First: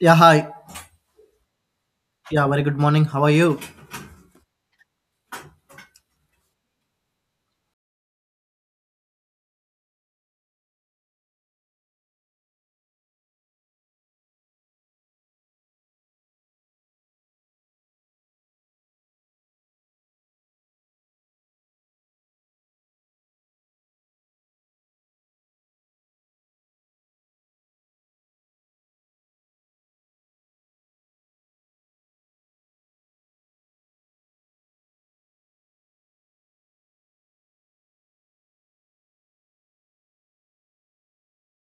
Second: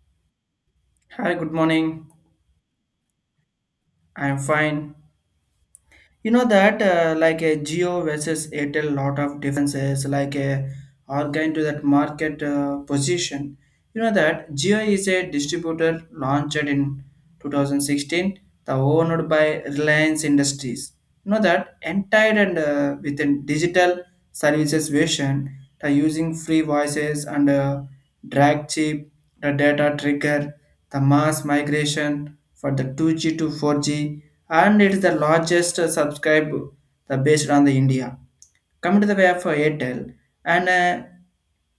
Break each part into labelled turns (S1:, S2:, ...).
S1: Yeah, hi.
S2: Hi, good morning.
S1: Yeah, very good morning. How are you?
S2: I'm fine. You know that like a Geo versus Airtel, lot of differences like a are going to that market position. You know that Geo is a distributor launched in 2016, the owned by Reliance Industries. You know that entire and within digital services version, the using free voices and drag chip the data trigger the mass migration for the 2G to 4G, and it is the largest subscribe the based on the India. Coming to the way of for Airtel, and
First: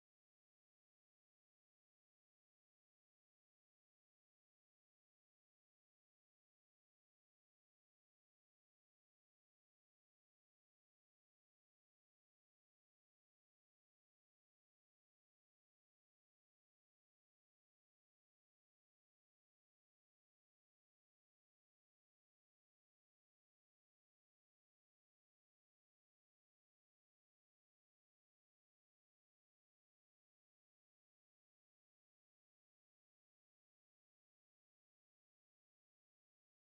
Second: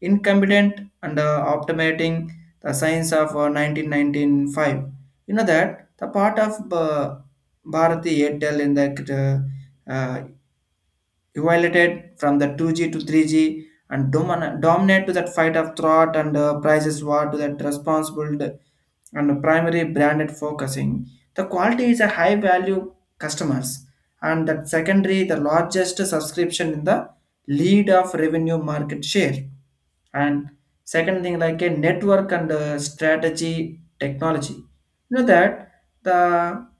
S2: incompetent and optimating the science of 1995. You know that the part of Bharati Airtel in the uh, uh, evaluated from the 2G to 3G and dominate to that fight of thought and prices war to that responsible and primary branded focusing. The quality is a high value customers, and that secondary the largest subscription in the lead of revenue market share, and second thing like a network and strategy technology. You know that the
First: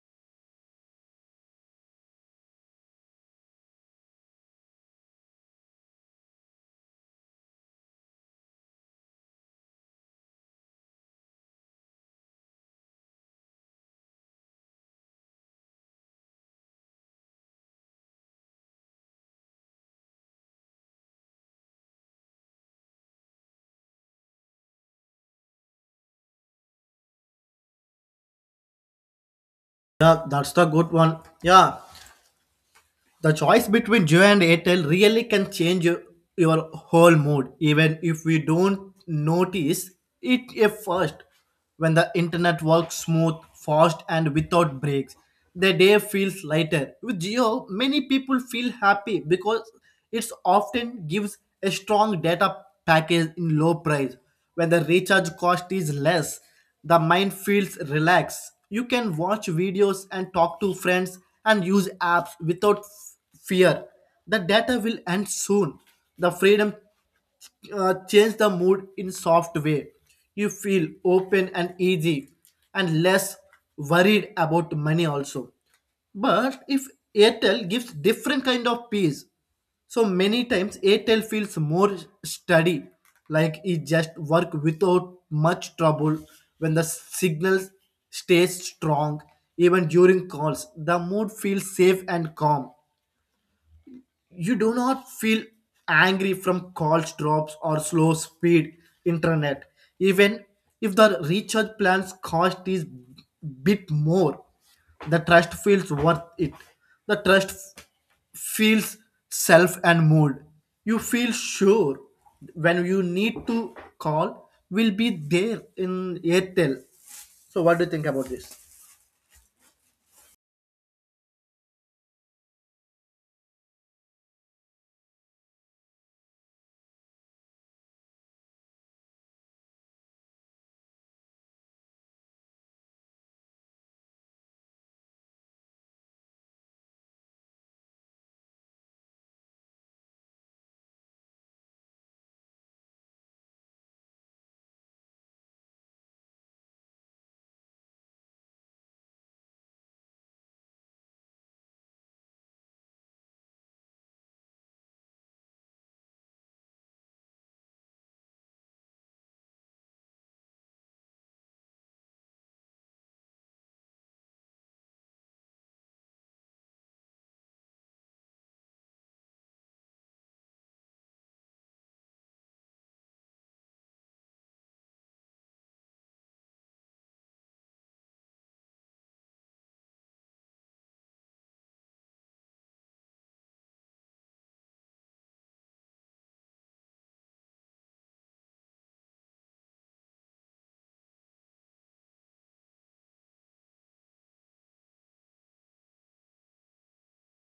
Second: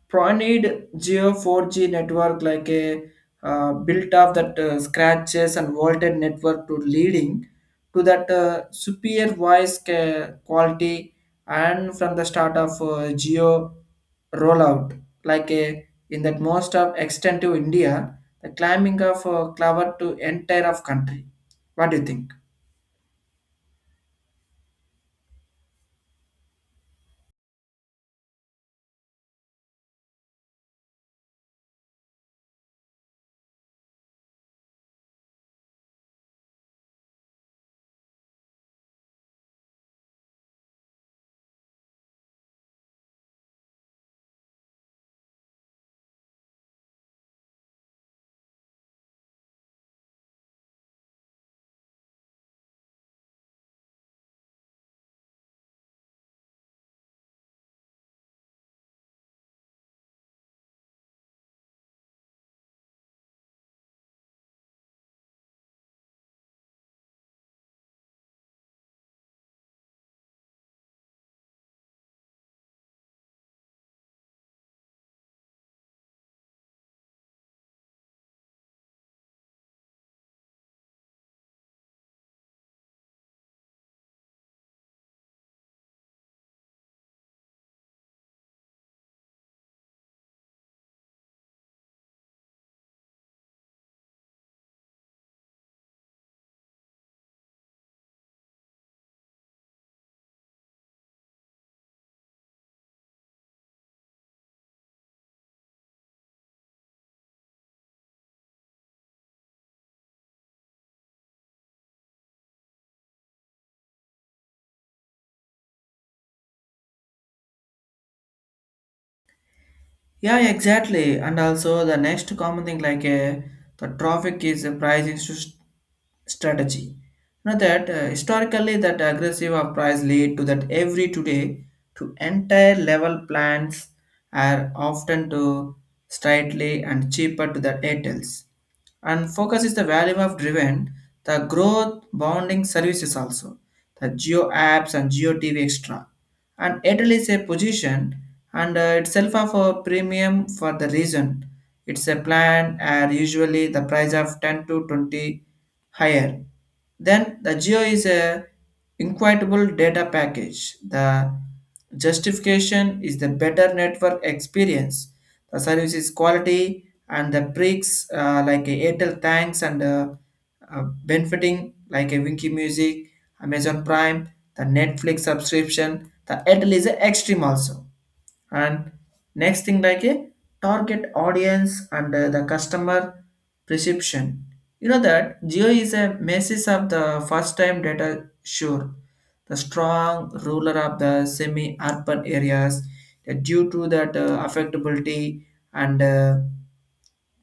S2: pro need geo 4G network like a built up that scratches and vaulted network to leading to that superior voice quality, and from the start of geo rollout like a in that most of extent to india, the climbing of cloud to entire of country. What do you think?
S1: Yeah, that's the good one. Yeah, the choice between Jio and Airtel really can change your whole mood, even if we don't notice it at first. When the internet works smooth, fast, and without breaks, the day feels lighter. With Jio, many people feel happy because it often gives a strong data package in low price when the recharge cost is less, the mind feels relaxed. You can watch videos and talk to friends and use apps without fear. The data will end soon. The freedom change the mood in soft way, you feel open and easy and less worried about money also. But if Airtel gives different kind of peace, so many times Airtel feels more steady, like it just work without much trouble. When the signal stays strong even during calls, the mood feels safe and calm. You do not feel angry from calls drops or slow speed internet. Even if the recharge plans cost is bit more, the trust feels worth it. The trust f- feels self and mood. You feel sure when you need to call will be there in Airtel. So what do you think about this?
S2: Yeah, yeah, exactly. And also the next common thing like the traffic is a pricing strategy. You know that historically that aggressive of price lead to that every today to entire level plans are often to slightly and cheaper to the airtels. And focus is the value of driven the growth bounding services also, the geo apps and geo TV extra, and Airtel is a position and itself of a premium for the reason. It's a plan are usually the price of 10 to 20 higher. Then the Geo is a equitable data package. The justification is the better network experience. The service is quality and the breaks like a Airtel thanks and benefiting like a Winky Music, Amazon Prime, the Netflix subscription, the Airtel is a extreme also. And next thing like a target audience and the customer perception. You know that Geo is a basis of the first time data sure. The strong ruler of the semi-urban areas due to that affectability and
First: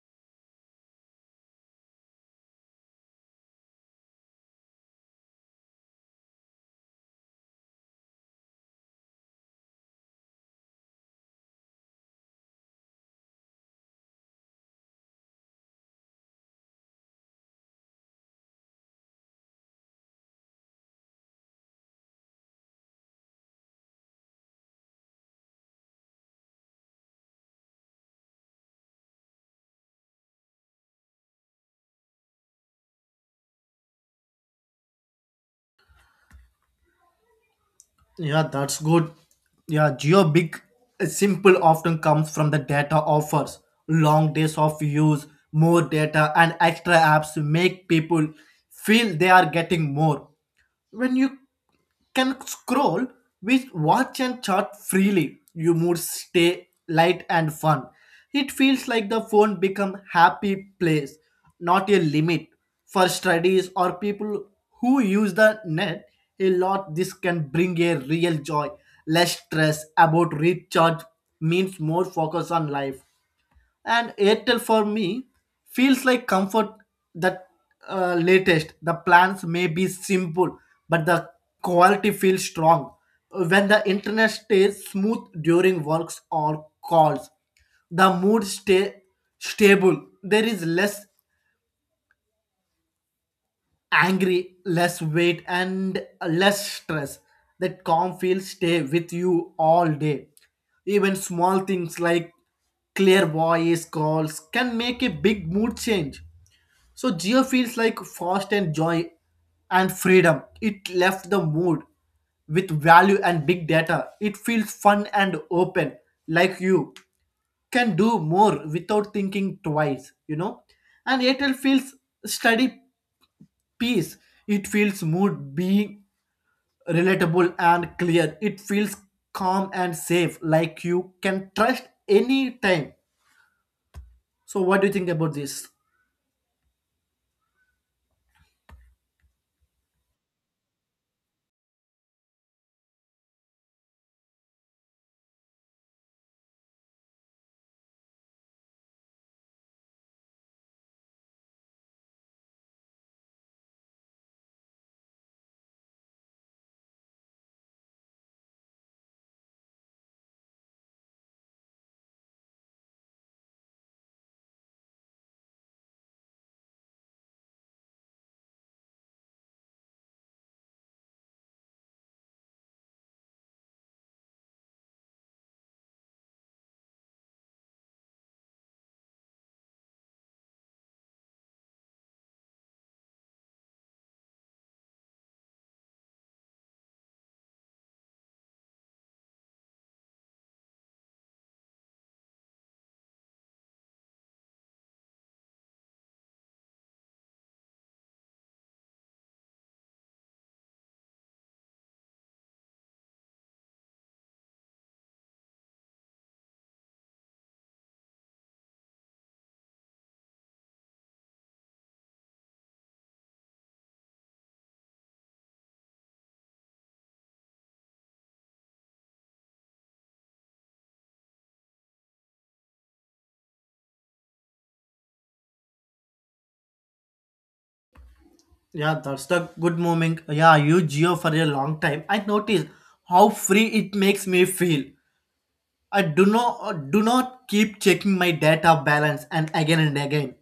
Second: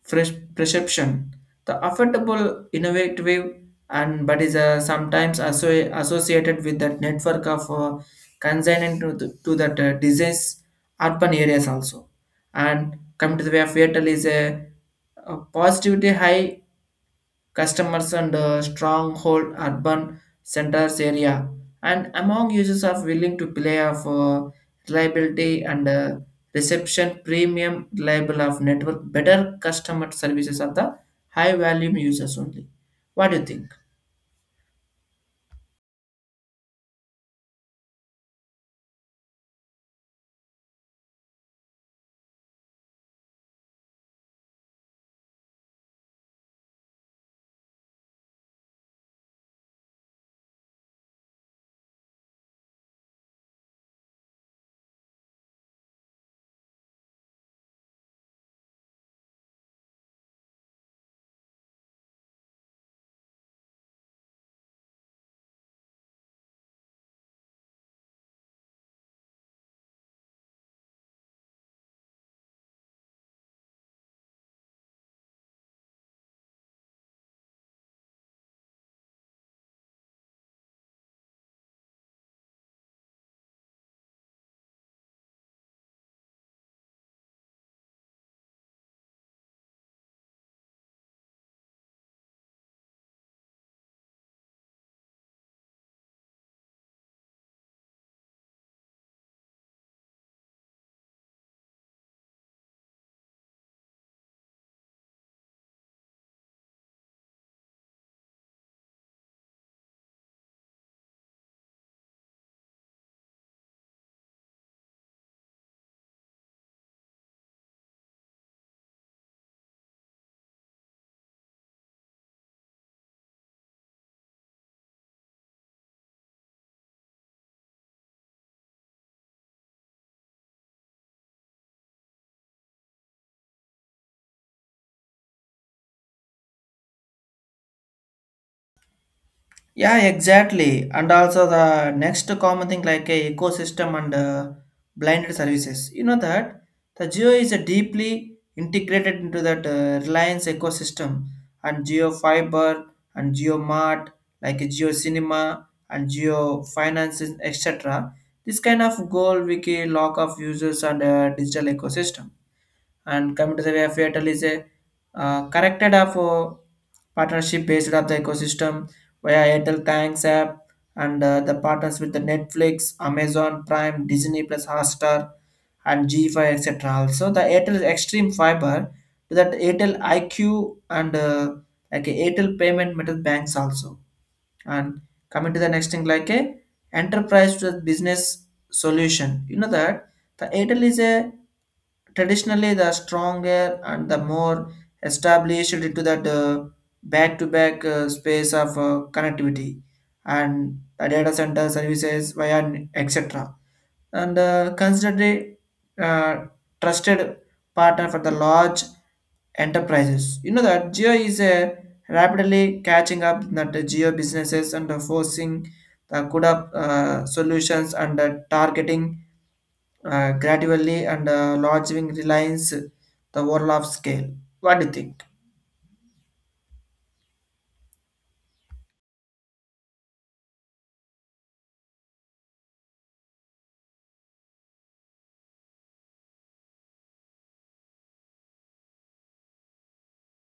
S2: fresh perception. The affordable, innovative, and but is sometimes associated with that network of consignment to, the, to that disease urban areas also. And come to the way of Airtel is a positivity high customers and stronghold urban centers area, and among users are willing to play of reliability and reception premium reliable of network better customer services of the high volume users only. What do you think?
S1: Yeah, that's good. Yeah, Geo big simple often comes from the data offers. Long days of use, more data, and extra apps make people feel they are getting more. When you can scroll with watch and chat freely, you mood stay light and fun. It feels like the phone become happy place, not a limit. For studies or people who use the net a lot, this can bring a real joy. Less stress about recharge means more focus on life. And Airtel for me feels like comfort. That latest the plans may be simple but the quality feels strong. When the internet stays smooth during works or calls, the mood stay stable. There is less angry, less weight, and less stress. That calm feel stay with you all day. Even small things like clear voice calls can make a big mood change. So Geo feels like fast and joy and freedom. It left the mood with value and big data. It feels fun and open, like you can do more without thinking twice, And Airtel feels steady peace. It feels mood being relatable and clear. It feels calm and safe, like you can trust any time. So what do you think about this?
S2: Yeah, exactly. And also the next common thing like a ecosystem and blinded services. You know that the Geo is a deeply integrated into that Reliance ecosystem and Geo Fiber and Geo Mart, like a Geo Cinema and Geo Finances, etc. This kind of goal wiki lock of users and digital ecosystem, and coming to the community FATL is a corrected of partnership based of the ecosystem via Airtel Thanks app and the partners with the Netflix, Amazon Prime, Disney Plus, Hotstar, and G5, etc. Also, the Airtel Extreme Fiber to that Airtel IQ and like a Airtel payment method banks also. And coming to the next thing like a enterprise to the business solution. You know that the Airtel is a traditionally the stronger and the more established into that back-to-back space of connectivity and the data center services via etc, and considered a uh, trusted partner for the large enterprises. You know that geo is rapidly catching up that the geo businesses and forcing the good up solutions and targeting gradually and lodging reliance the overall of scale. What do you think?
S1: Yeah, that's the good moment. Yeah, I use Geo for a long time. I noticed how free it makes me feel. I do not keep checking my data balance and again and again.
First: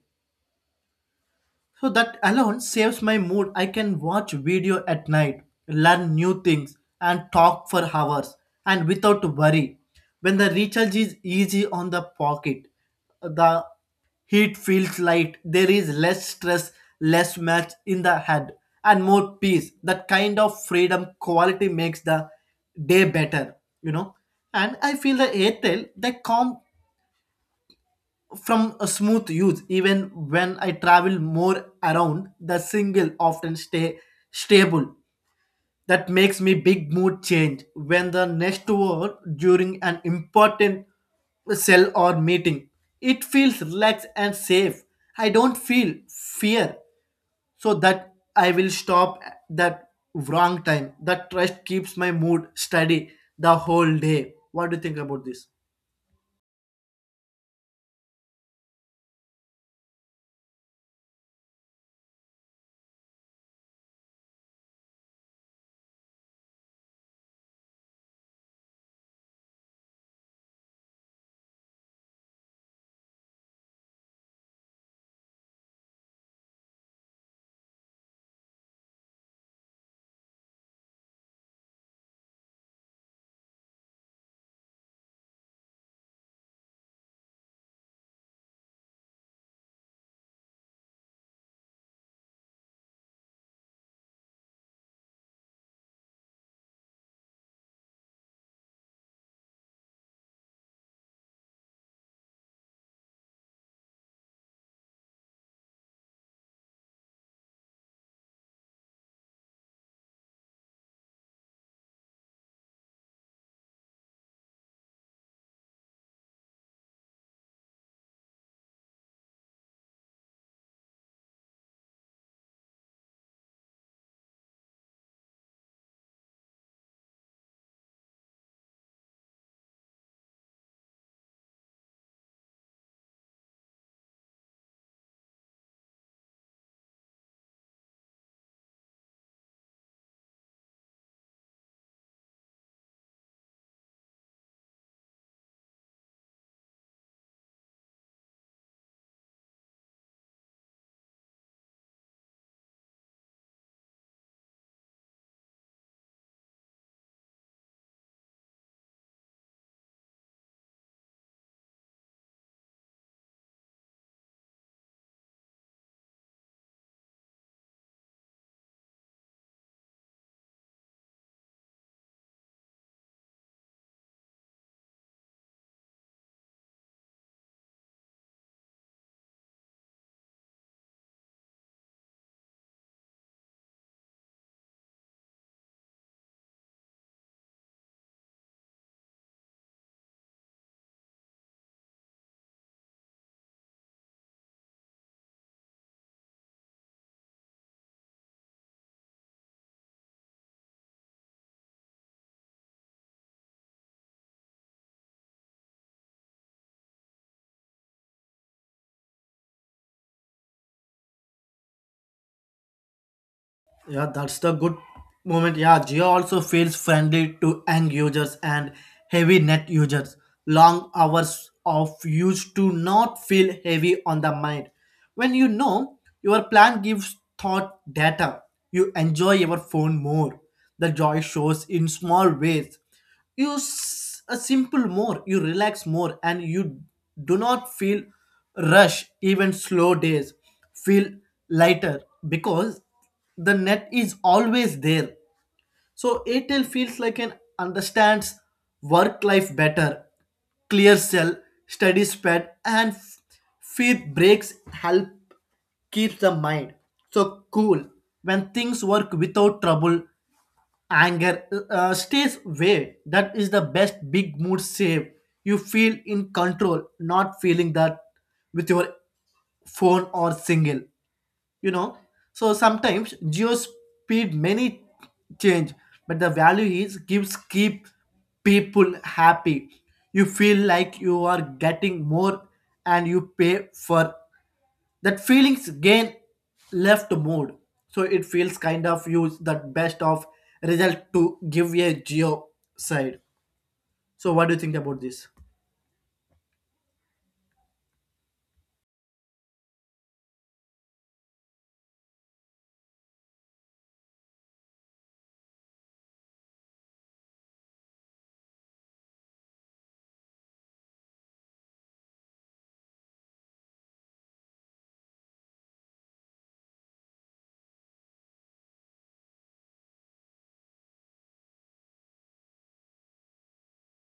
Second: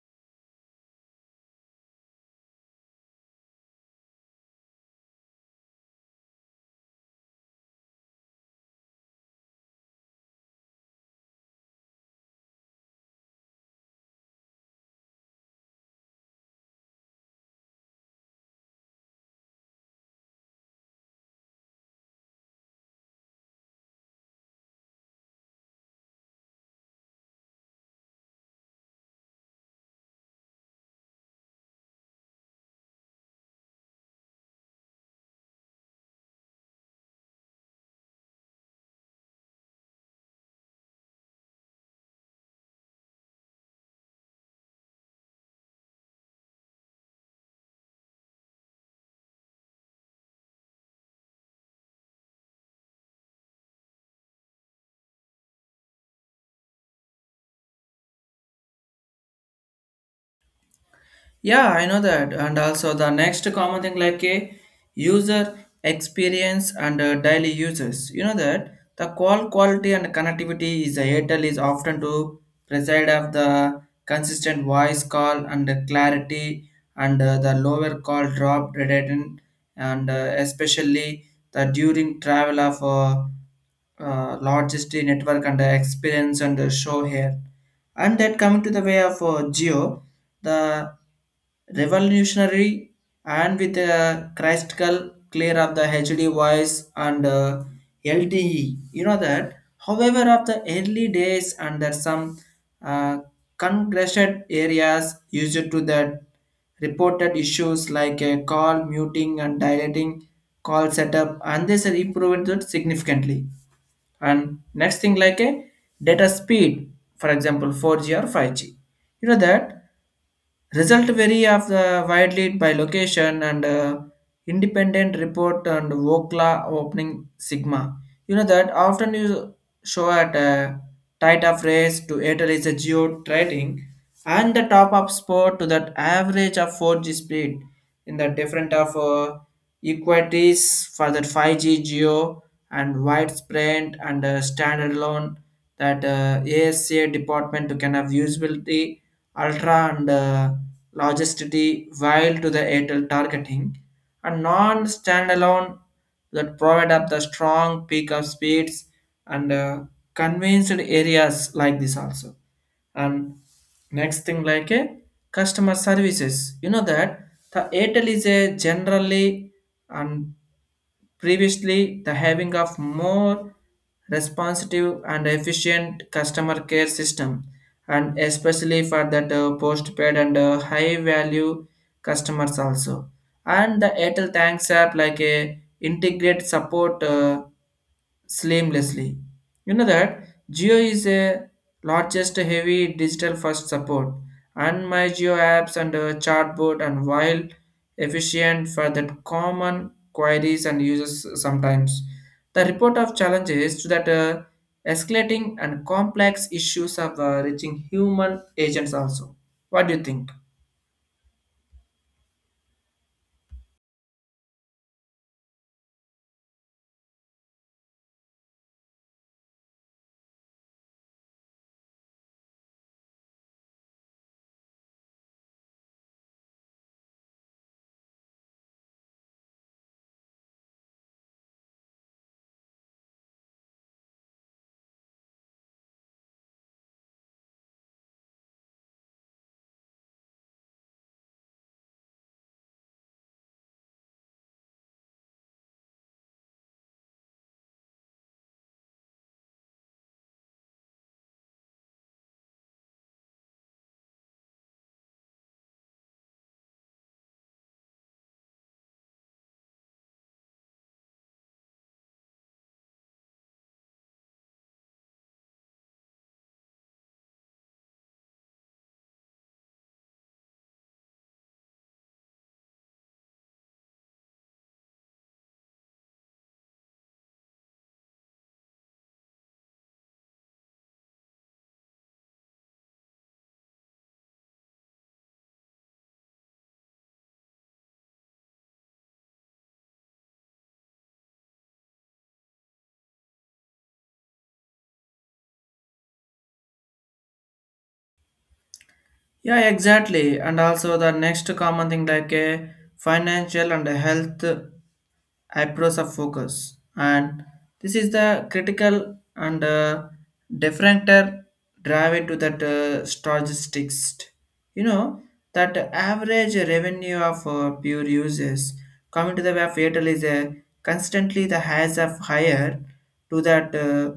S1: So that alone saves my mood. I can watch video at night, learn new things, and talk for hours and without worry. When the recharge is easy on the pocket, the heat feels light. There is less stress, less match in the head, and more peace. That kind of freedom quality makes the day better, you know. And I feel the Airtel, the calm from a smooth use. Even when I travel more around, the single often stay stable. That makes me big mood change. When the next word during an important sell or meeting, it feels relaxed and safe. I don't feel fear so that I will stop at that wrong time. That trust keeps my mood steady the whole day. What do you think about this?
S2: Yeah, I know that. And also the next common thing like a user experience and daily users. You know that the call quality and connectivity is the Airtel is often to preside of the consistent voice call and the clarity and the lower call drop rate and especially the during travel of logistic network and the experience and the show here. And that coming to the way of geo, the revolutionary and with the crystal clear of the hd voice and lte. You know that however of the early days and there some uh, congested areas used to that reported issues like a call muting and dilating call setup, and this improved it significantly. And next thing like a data speed for example 4G or 5G. You know that result vary of the widely by location and independent report and wokla opening sigma. You know that often you show at a tight of race to airtel is a geo trading and the top up sport to that average of 4G speed in the different of equities for that 5G geo and widespread and standalone that ASA department to can have usability, ultra and logicity, while to the Airtel targeting and non-standalone that provide up the strong peak of speeds and convinced areas like this also. And next thing like a customer services. You know that the airtel is a generally and previously the having of more responsive and efficient customer care system, and especially for that postpaid and high value customers also. And the Airtel Thanks app like a integrate support seamlessly. You know that Geo is a largest heavy digital first support, and my Geo apps and chatbot and while efficient for the common queries and users sometimes. The report of challenges to that escalating and complex issues of reaching human agents also. What do you think?
S1: Yeah, that's the good moment. Yeah, Jio also feels friendly to end users and heavy net users. Long hours of use do not feel heavy on the mind. When you know your plan gives thought data, you enjoy your phone more. The joy shows in small ways. A simple more, you relax more, and you do not feel rush. Even slow days feel lighter because the net is always there. So Airtel feels like an understands work life better. Clear cell, steady spread, and feed breaks help keep the mind so cool. When things work without trouble, anger stays away. That is the best big mood save. You feel in control, not feeling that with your phone or single, you know. So sometimes Geo speed many change, but the value is gives keep people happy. You feel like you are getting more and you pay for that feelings gain left mode. So it feels kind of use that best of result to give a Geo side. So what do you think about this?
S2: Yeah, exactly. And also the next common thing like a financial and a health approach of focus. And this is the critical and differentiator drive into that statistics. You know that average revenue of pure users coming to the web fatal is a constantly the highs of higher to that.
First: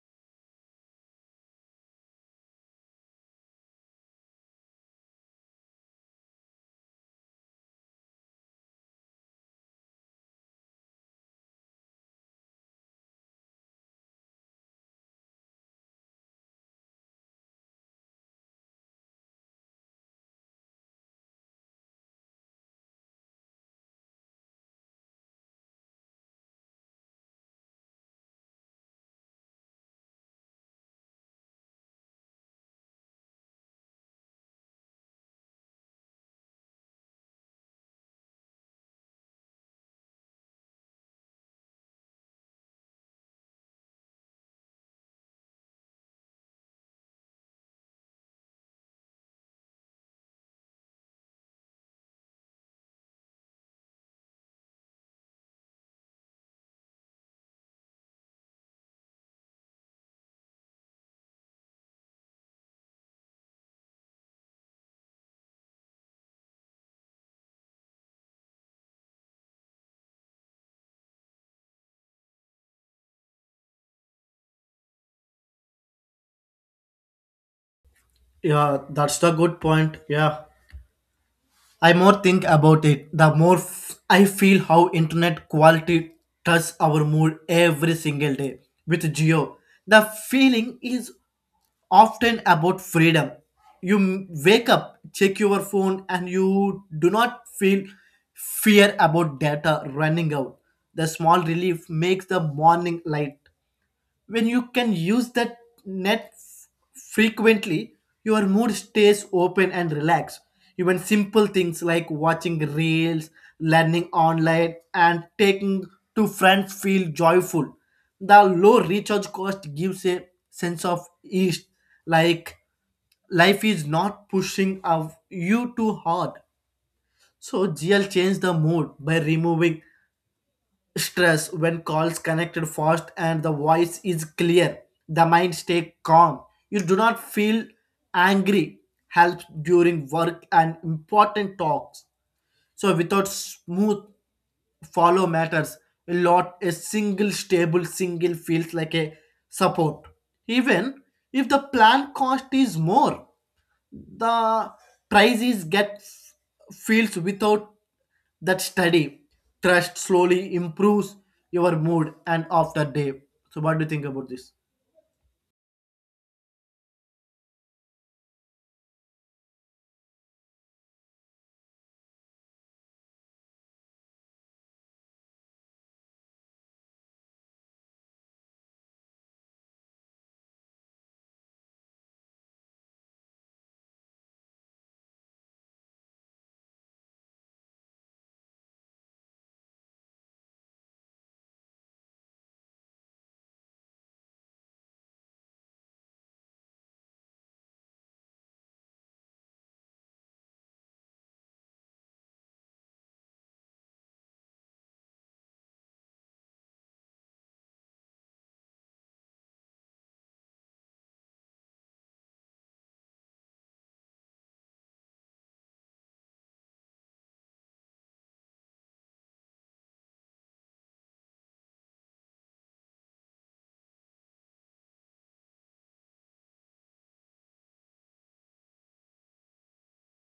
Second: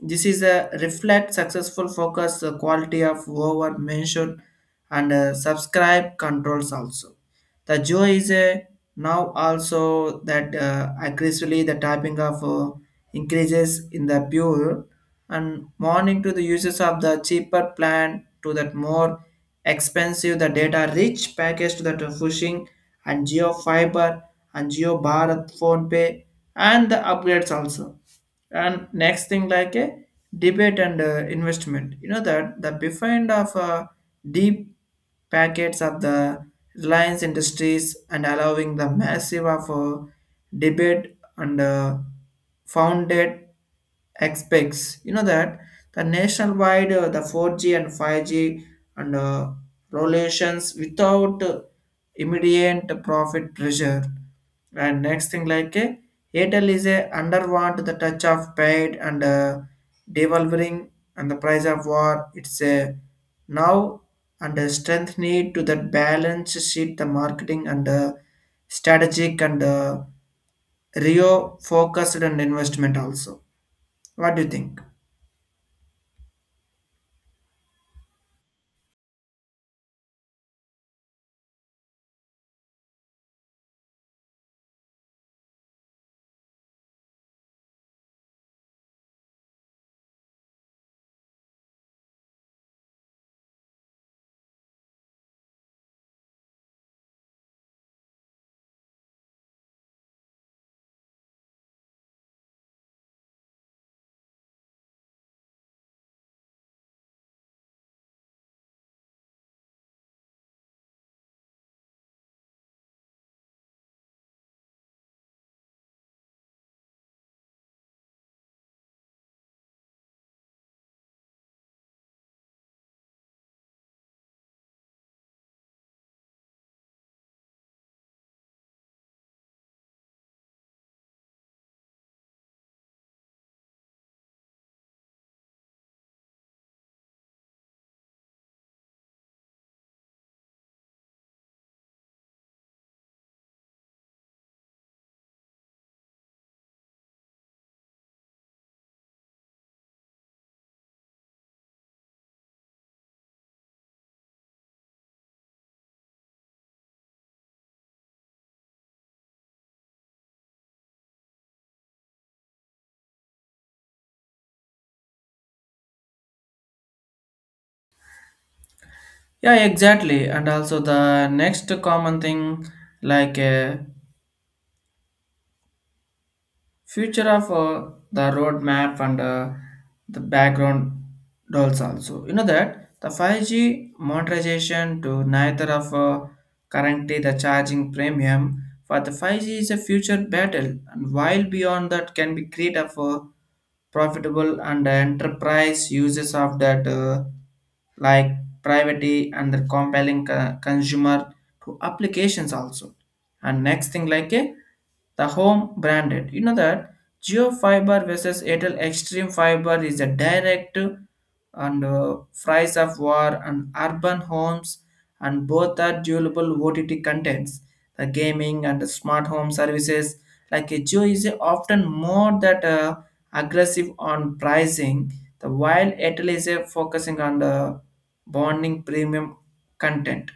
S2: This is a reflect successful focus quality of over mentioned and subscribe controls also. The joy is now also that aggressively the typing of increases in the pure and morning to the uses of the cheaper plan to that more expensive the data rich package to that pushing and geo fiber and geo bharat phone pay and the upgrades also. And next thing like a debate and investment. You know that the behind of deep packets of the reliance industries and allowing the massive of debate and founded expects. You know that the nationwide the 4G and 5G and relations without immediate profit pressure. And next thing like a airtel is a underwant the touch of paid and devolvering and the price of war, it's a now, and a strength need to that balance sheet the marketing and strategic and rio focused and investment also. What do you think?
S1: Yeah, that's the good point. Yeah, I more think about it, the more I feel how internet quality touches our mood every single day. With Geo, the feeling is often about freedom. Wake up, check your phone, and you do not feel fear about data running out. The small relief makes the morning light. When you can use that net frequently, your mood stays open and relaxed. Even simple things like watching reels, learning online, and taking to friends feel joyful. The low recharge cost gives a sense of ease, like life is not pushing of you too hard. So GL changed the mood by removing stress. When calls connected fast and the voice is clear, the mind stay calm. You do not feel angry. Helps during work and important talks. So without smooth follow matters a lot. A single stable single feels like a support. Even if the plan cost is more, the prizes get feels without that study. Trust slowly improves your mood and after day. So what do you think about this?
S2: Yeah, exactly. And also the next common thing like future of the roadmap and the background dolls also. You know that the 5G monetization to neither of currently the charging premium for the 5G is a future battle and while beyond that can be create of profitable and enterprise uses of that like privacy and the compelling consumer to applications also. And next thing like a the home branded. You know that geo fiber versus airtel extreme fiber is a direct and price of war and urban homes, and both are durable ott contents, the gaming and the smart home services, like Jio is often more that aggressive on pricing, the while Airtel is focusing on the bonding premium content.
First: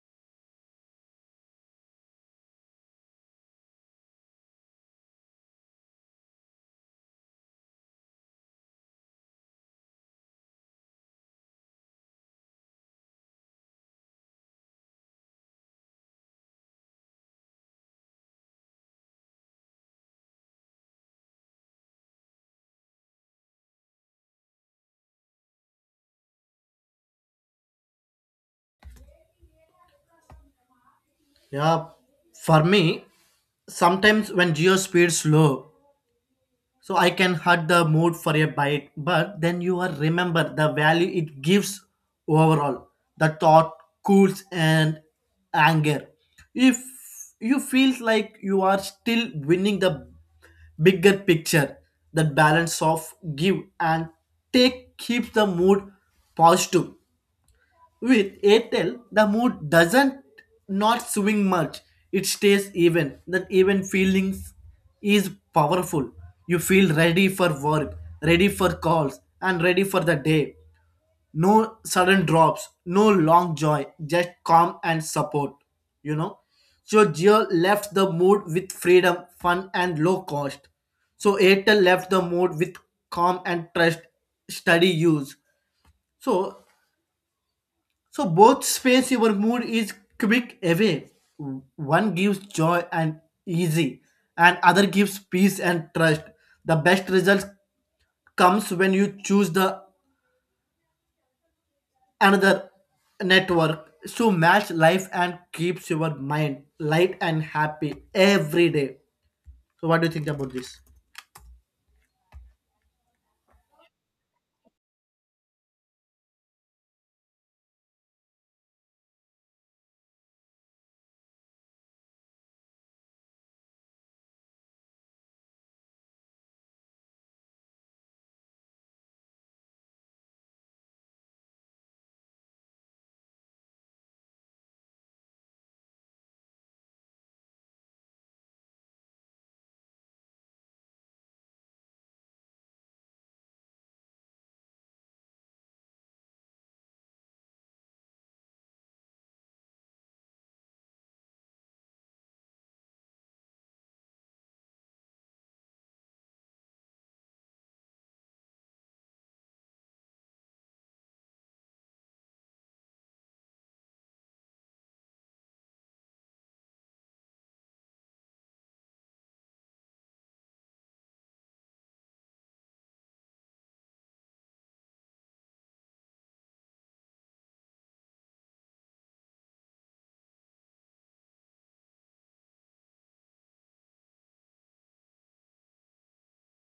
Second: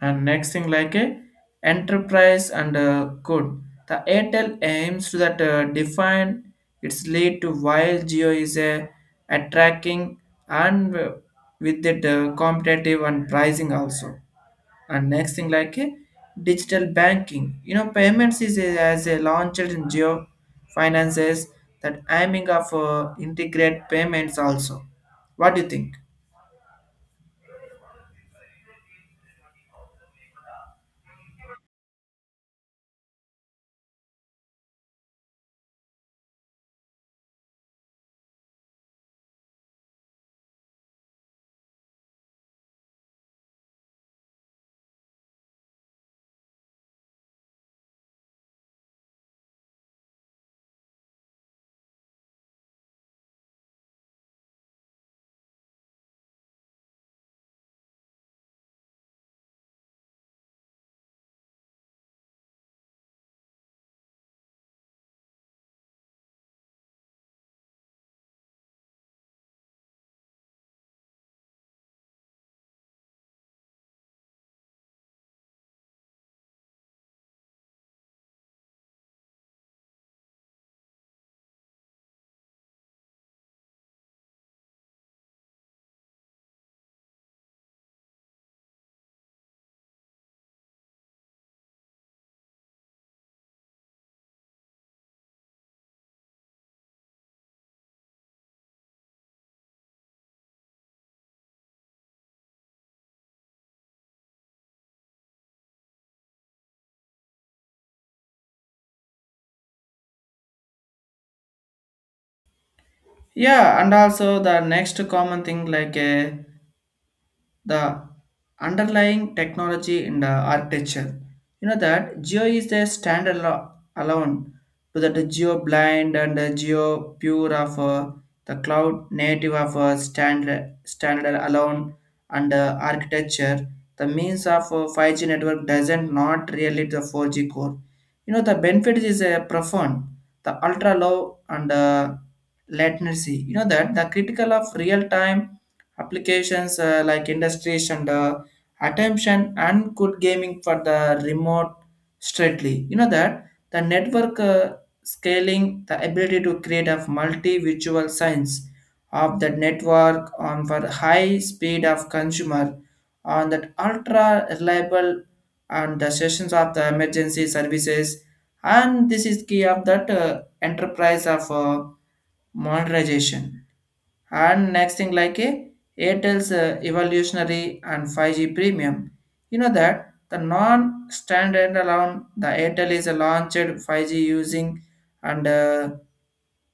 S2: And next thing like a enterprise and good. The Airtel aims to that define its lead to, while Geo is a attracting and with it competitive and pricing also. And next thing like a digital banking. You know payments is a, as a launched in geo finances that aiming of integrate payments also. What do you think?
S1: Yeah, for me, sometimes when Geo speeds low, so I can hurt the mood for a bite. But then you are remember the value it gives overall. The thought cools and anger. If you feel like you are still winning the bigger picture, that balance of give and take keeps the mood positive. With Airtel, the mood doesn't not swing much. It stays even. That even feelings is powerful. You feel ready for work, ready for calls, and ready for the day. No sudden drops, no long joy, just calm and support, you know. So Jio left the mood with freedom, fun and low cost. So Airtel left the mood with calm and trust, steady use. So so both space your mood is quick away. One gives joy and easy, and other gives peace and trust. The best result comes when you choose the another network to match life and keeps your mind light and happy every day. So, what do you think about this?
S2: Yeah, and also the next common thing like a the underlying technology in the architecture. You know that Geo is the standard alone to that Geo blind and Geo pure of the cloud native of standard alone and architecture. The means of 5G network doesn't not really the 4G core. You know the benefit is profound. The ultra low and latency. You know that the critical of real time applications like industries and attention and good gaming for the remote straightly. You know that the network scaling the ability to create a multi-visual science of the network on for high speed of consumer on that ultra reliable and the sessions of the emergency services, and this is key of that enterprise of monetization and next thing like a Airtel's evolutionary and 5G premium. You know that the non-standard alone the Airtel is a launched 5G using and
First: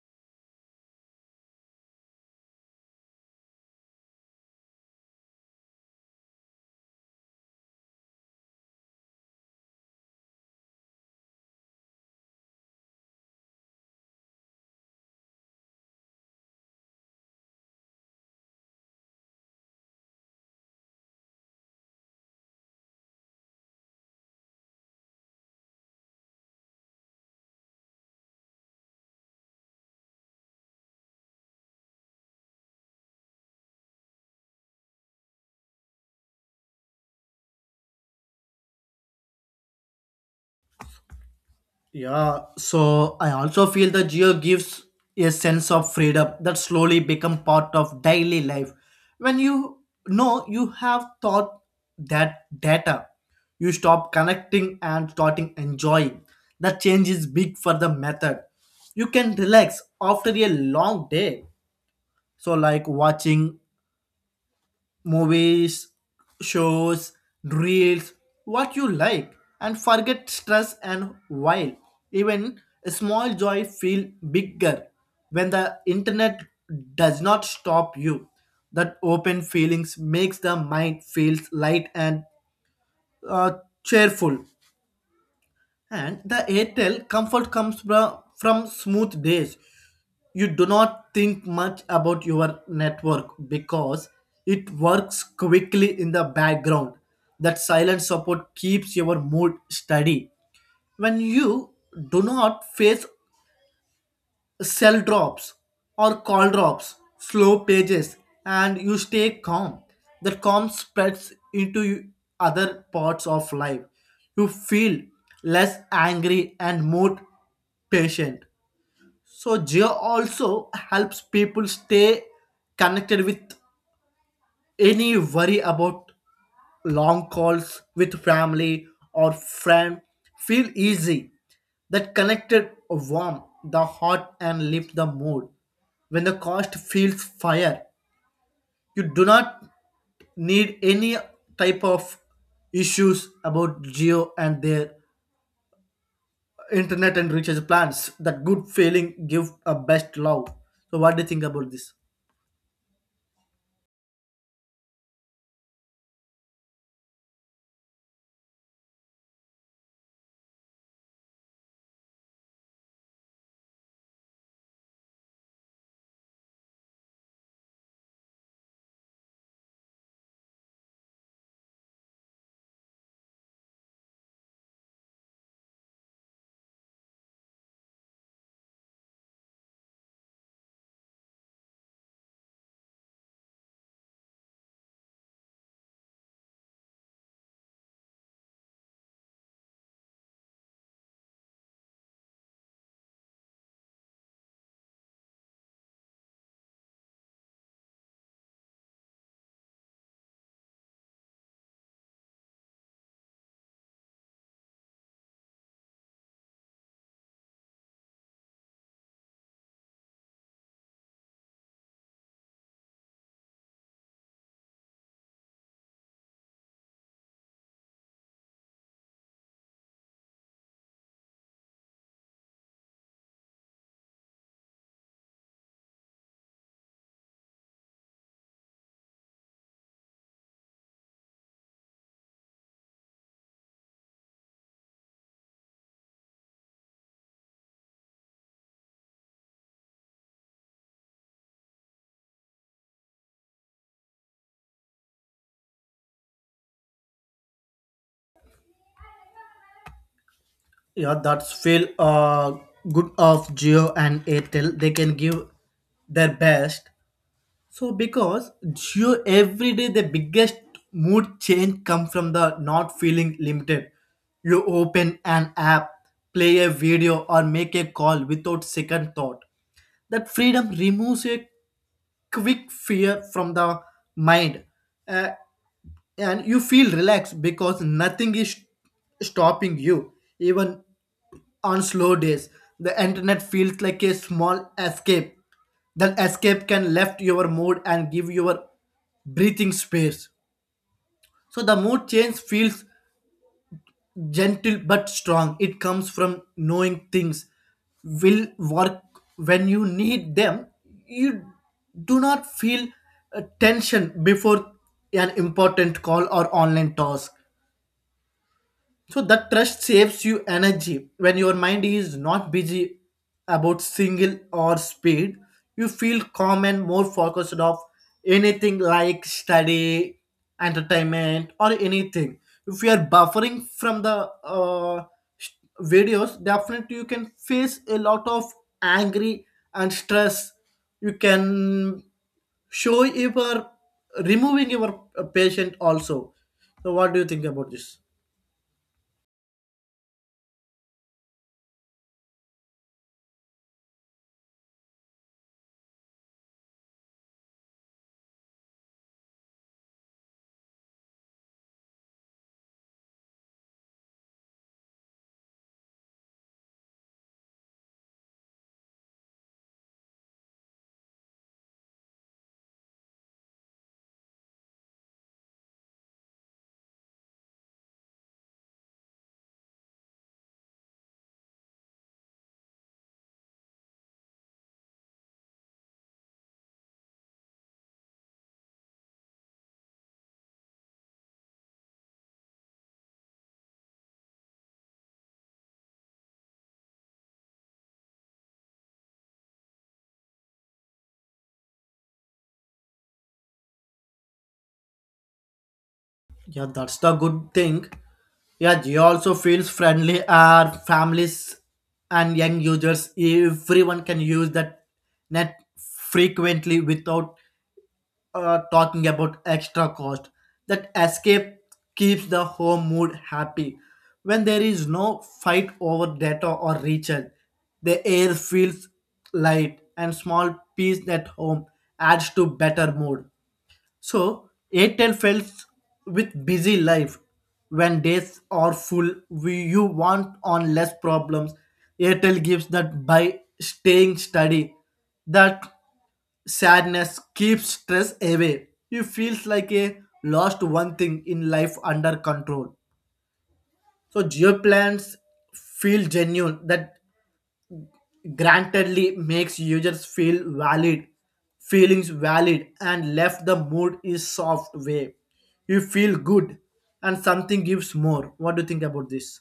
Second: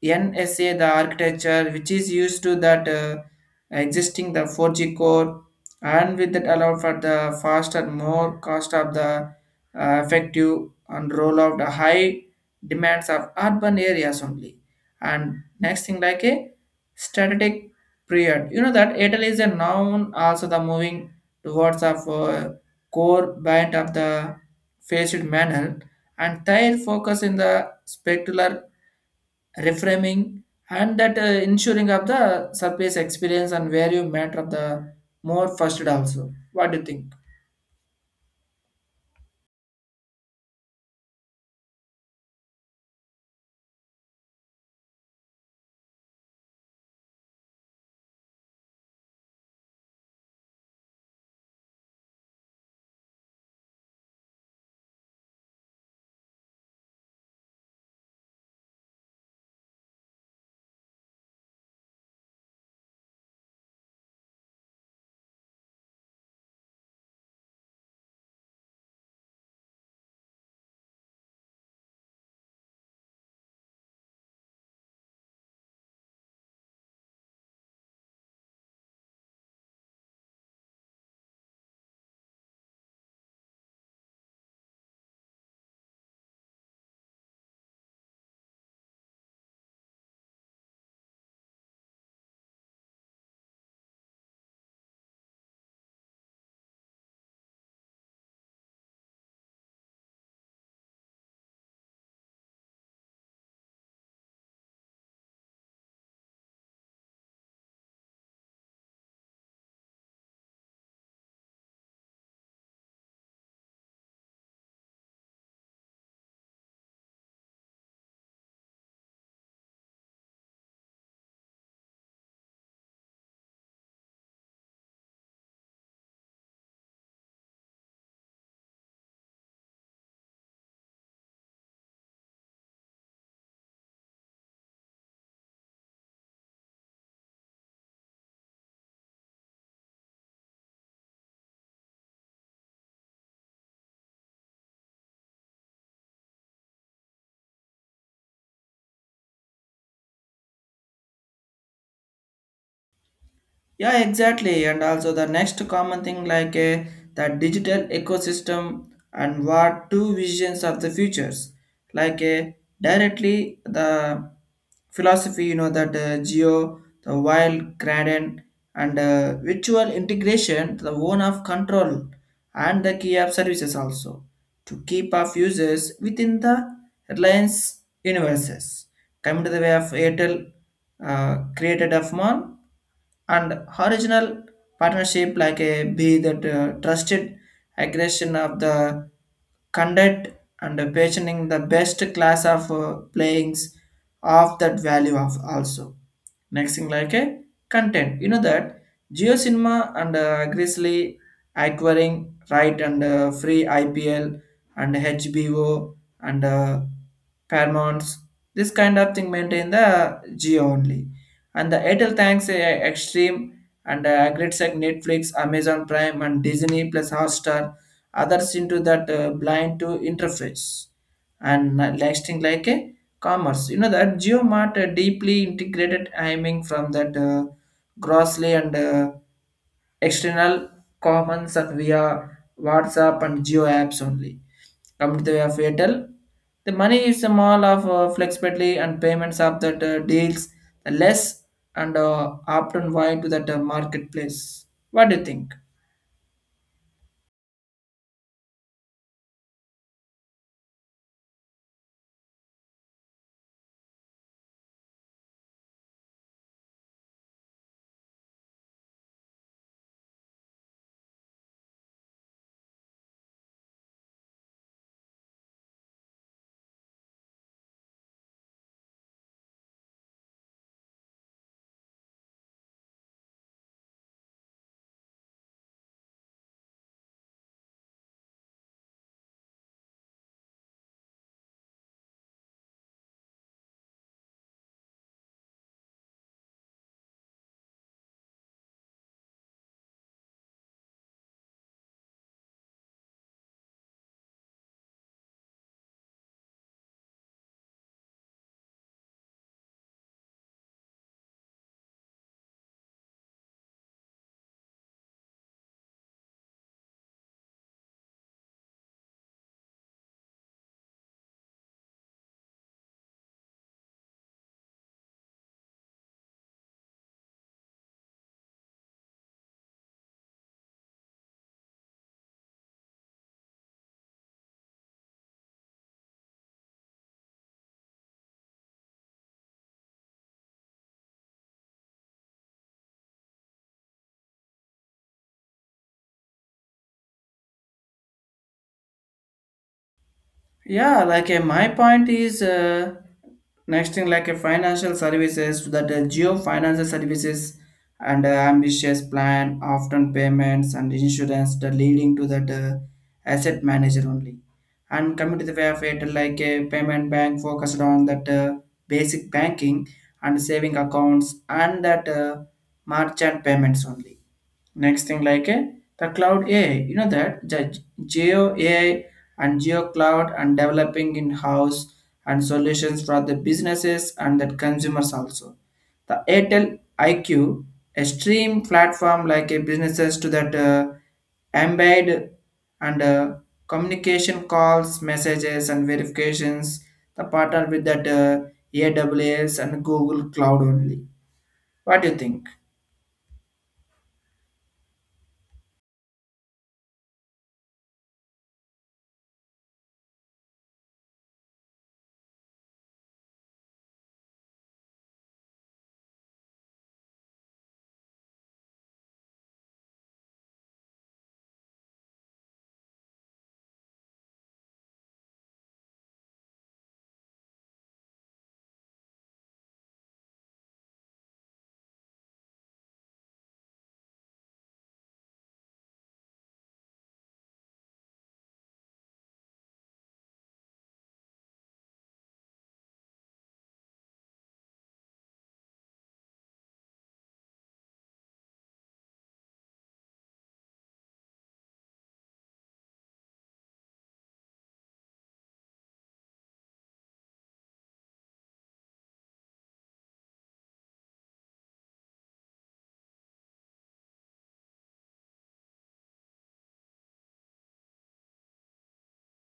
S2: NSA, the architecture which is used to that existing the 4G core, and with that allow for the faster, more cost of the effective and roll out the high demands of urban areas only. And next thing like a static period. You know that Airtel is a noun also the moving towards of core band of the phased manner and their focus in the specular reframing and that ensuring of the surface experience and where you matter of the more first also, what do you think?
S1: Yeah, so I also feel the Geo gives a sense of freedom that slowly become part of daily life. When you know you have thought that data, you stop connecting and starting enjoying. The change is big for the method. You can relax after a long day. So like watching movies, shows, reels, what you like, and forget stress and while. Even a small joy feel bigger when the internet does not stop you. That open feelings makes the mind feels light and uh, cheerful. And the Airtel comfort comes from smooth days. You do not think much about your network because it works quickly in the background. That silent support keeps your mood steady. When you do not face cell drops or call drops, slow pages, and you stay calm, that calm spreads into other parts of life. You feel less angry and more patient. So Geo also helps people stay connected with any worry about long calls with family or friend. Feel easy. That connected warm the heart and lift the mood. When the cost feels fire, you do not need any type of issues about Geo and their internet and recharge plans. That good feeling give a best love. So what do you think about this?
S2: Yeah, exactly. And also the next common thing like the digital ecosystem and what two visions of the futures. Like directly the philosophy, you know, that geo, the wild gradient and virtual integration, the one of control and the key of services also to keep of users within the Reliance universes. Coming to the way of Airtel created of mall and horizontal partnership like a be that trusted aggression of the conduct and pationing the best class of playings of that value of also next thing like a content. You know that geo cinema and grizzly acquiring right and free ipl and hbo and paramount's this kind of thing maintain the geo only, and the Airtel thanks Extreme and great like Netflix, Amazon Prime, and Disney plus Hotstar, others into that blind to interface and lasting like a commerce. You know that GeoMart deeply integrated aiming from that grossly and External commons are via WhatsApp and Geo apps only. Come to the way of Airtel, the money is small of flexibility and payments of that deals less and often wide to that marketplace. What do you think?
S1: Yeah, that's feel good of Geo and Airtel. They can give their best. So because Geo every day, the biggest mood change come from the not feeling limited. You open an app, play a video, or make a call without second thought. That freedom removes a quick fear from the mind, uh, and you feel relaxed because nothing is stopping you. Even on slow days, the internet feels like a small escape. That escape can lift your mood and give your breathing space. So the mood change feels gentle but strong. It comes from knowing things will work when you need them. You do not feel tension before an important call or online task. So that trust saves you energy when your mind is not busy about single or speed. You feel calm and more focused of anything like study, entertainment, or anything. If you are buffering from the sh- videos, definitely you can face a lot of angry and stress. You can show you are removing your patient also. So what do you think about this?
S2: Yeah, like my point is next thing like a financial services to that geo financial services and ambitious plan, often payments and insurance that leading to that asset manager only. And coming to the way of it, like a payment bank focused on that basic banking and saving accounts and that merchant payments only. Next thing like a the cloud AI, you know that the geo AI and geo cloud and developing in house and solutions for the businesses and the consumers also. The Airtel IQ, a stream platform like a businesses to that embed and communication calls, messages and verifications. The partner with that AWS and Google Cloud only. What do you think?
S1: Yeah, that's the good thing. Yeah, Jio also feels friendly are families and young users. Everyone can use that net frequently without talking about extra cost. That escape keeps the home mood happy. When there is no fight over data or recharge, the air feels light and small peace at home adds to better mood. So Airtel felt with busy life. When days are full, we, you want on less problems. Airtel gives that by staying steady. That sadness keeps stress away. You feels like a lost one thing in life under control. So Geo plans feel genuine. That grantedly makes users feel valid. Feelings valid and left the mood is soft way. You feel good and something gives more. What do you think about this?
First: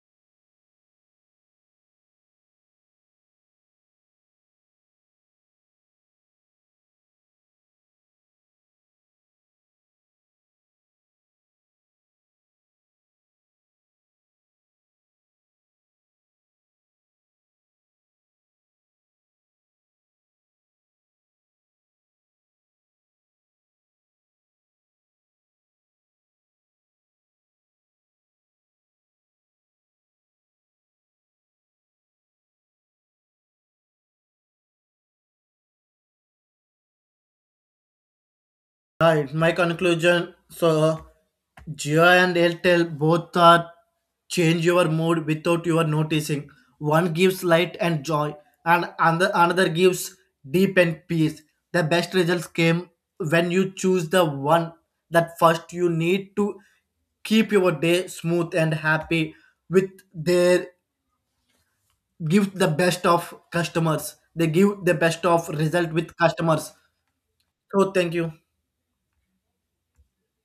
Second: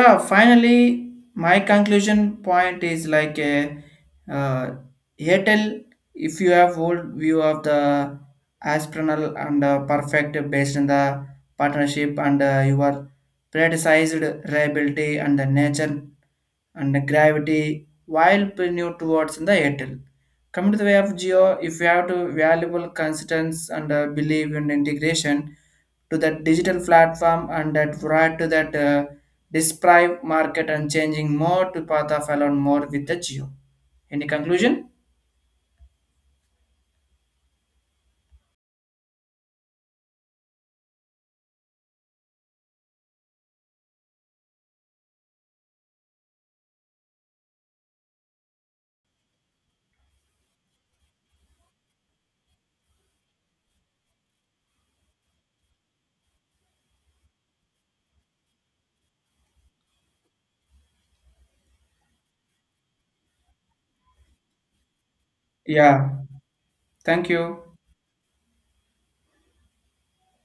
S2: Yeah, finally, my conclusion point is like a uh, Airtel. If you have old view of the aspirinal and perfect based on the partnership and your predisized reliability and the nature and the gravity while new towards in the Airtel. Coming to the way of Geo, if you have to valuable constants and believe in integration, to that digital platform and that right to that display market and changing more to path of alone more with the geo. Any conclusion?
S1: Right, my conclusion. So, Jio and Airtel both are change your mood without your noticing. One gives light and joy, and another gives deep and peace. The best results came when you choose the one that first you need to keep your day smooth and happy with their give the best of customers. They give the best of result with
S2: Yeah.
S1: customers.
S2: Thank you.
S1: So, thank you.